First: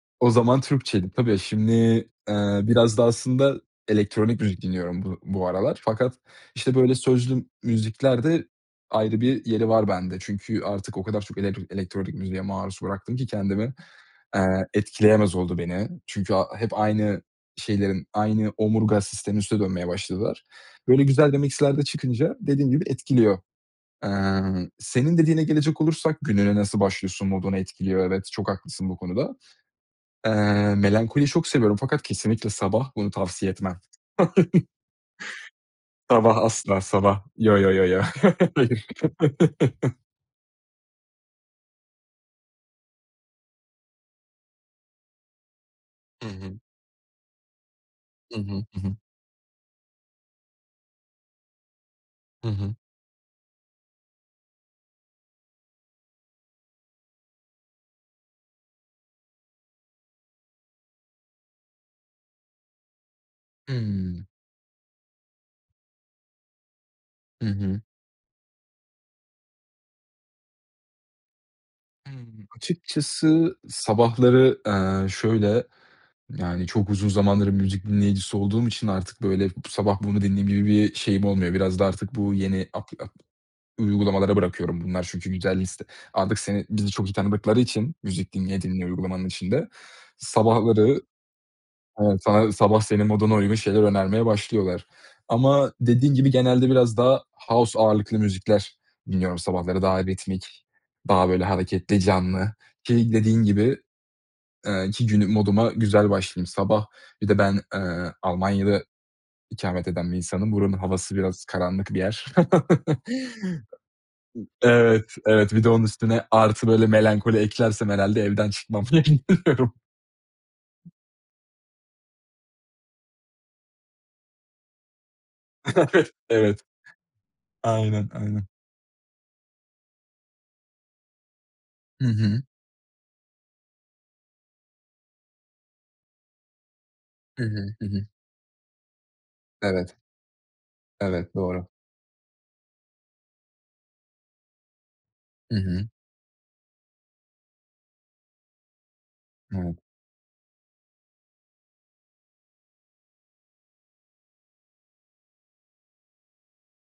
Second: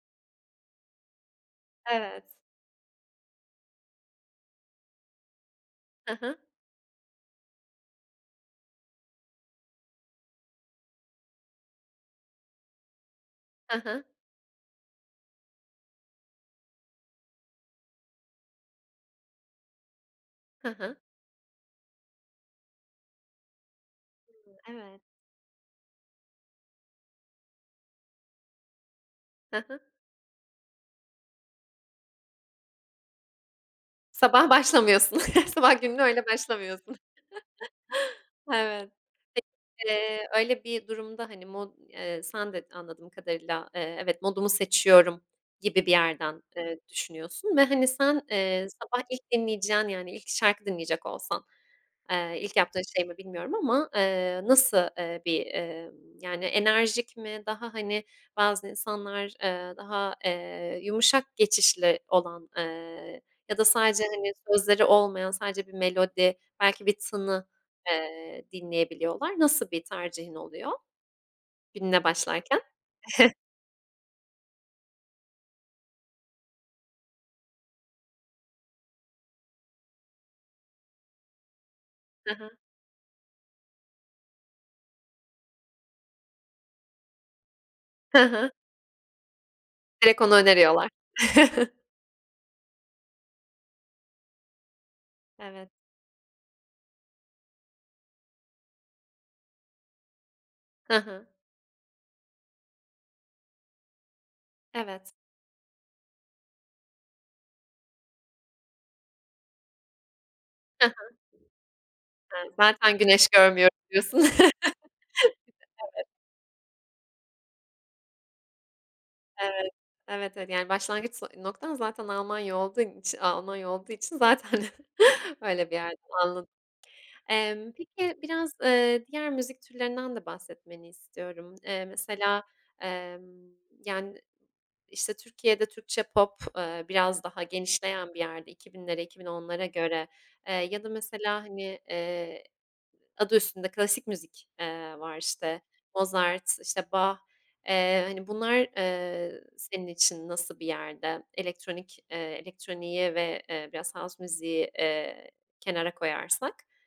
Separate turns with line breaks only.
O zaman Türkçe'ydi, tabii. Şimdi,
Evet.
ııı, biraz da aslında elektronik müzik dinliyorum bu bu aralar
Hı
fakat,
hı.
işte, böyle sözlü müzikler de ayrı bir yeri var bende. Çünkü artık o kadar çok elektr elektronik müziğe maruz bıraktım ki kendimi,
Hı hı.
eee, etkileyemez oldu beni. Çünkü a hep aynı şeylerin, aynı omurga sisteminin üstüne dönmeye başladılar.
Hı hı.
Böyle güzel de mix'ler de çıkınca dediğim gibi etkiliyor.
Hımm,
Emm,
evet.
senin dediğine gelecek olursak, gününe nasıl başlıyorsun, modunu etkiliyor, evet, çok haklısın bu konuda.
Hı hı.
Eee, melankoliyi çok seviyorum fakat kesinlikle sabah, bunu tavsiye etmem.
Sabah başlamıyorsun, sabah gününe öyle
Sabah asla!
başlamıyorsun.
Sabah, yo yo yo yo. Hayır.
Evet. Peki öyle bir durumda hani mod eee, sen de anladığım kadarıyla, eee, evet modumu seçiyorum gibi bir
Hı
yerden,
hı.
eee, düşünüyorsun ve, hani, sen,
Hı hı.
eee,
Hı hı.
sabah ilk dinleyeceğin yani, ilk şarkı dinleyecek olsan, eee,
Hı
ilk
hı.
yaptığın şey mi bilmiyorum ama? Eee, nasıl, eee, bir, emm, yani enerjik mi? Daha hani bazı insanlar, eee, daha, eee, yumuşak geçişli olan, eee, ya da sadece,
Hımm.
hani, sözleri olmayan, sadece bir melodi, belki bir
Hı
tını,
hı.
eee, dinleyebiliyorlar. Nasıl bir tercihin oluyor, gününe
Hımm.
başlarken?
Açıkçası sabahları, eee, şöyle, yani çok uzun zamandır müzik dinleyicisi olduğum için artık böyle b sabah bunu dinleyeyim gibi bir şeyim olmuyor. Biraz da artık
Hı
bu
hı.
yeni apli ap uygulamalara bırakıyorum, bunlar çünkü güzel liste, artık seni, bizi çok iyi tanıdıkları için
Hı
müzik
hı.
dinleye dinleye uygulamanın içinde.
Direkt onu öneriyorlar.
Sabahları, evet sa sabah senin moduna uygun şeyler önermeye başlıyorlar.
Evet.
Ama dediğin gibi genelde biraz daha house ağırlıklı müzikler dinliyorum sabahları daha ritmik,
Hı hı.
daha böyle hareketli, canlı. Ki dediğin gibi, eee, ki
Evet.
günü moduma güzel başlayayım. Sabah bir de ben, eee, Almanya'da ikamet eden bir insanım. Buranın
Hı hı.
havası biraz karanlık bir yer.
He, zaten güneş görmüyorum diyorsun.
Evet, evet. Bir de onun
Evet.
üstüne artı böyle melankoli eklersem, herhâlde evden çıkmam
Evet.
[unintelligible]
Evet, evet. Yani başlangıç so noktan zaten Almanya olduğun içi Almanya olduğu için zaten öyle bir yerden anladım.
Evet.
Emm,
Aynen,
peki
aynen.
biraz, ııı, diğer müzik türlerinden de bahsetmeni istiyorum. Eee,
Hı hı.
mesela, emm, yani, işte, Türkiye'de Türkçe pop, ııı, biraz daha
Hı hı. Hı hı.
genişleyen bir yerde 2000'lere, 2010'lara
Evet.
göre, eee, ya da
Evet
mesela,
doğru.
hani, eee, adı üstünde klasik müzik, eee, var,
Hı
işte,
hı.
Mozart, işte, Bach, eee, hani, bunlar, eee,
Evet.
senin için nasıl bir yerde? Elektronik, eee, elektroniği ve, eee, biraz house müziği, eee, kenara koyarsak.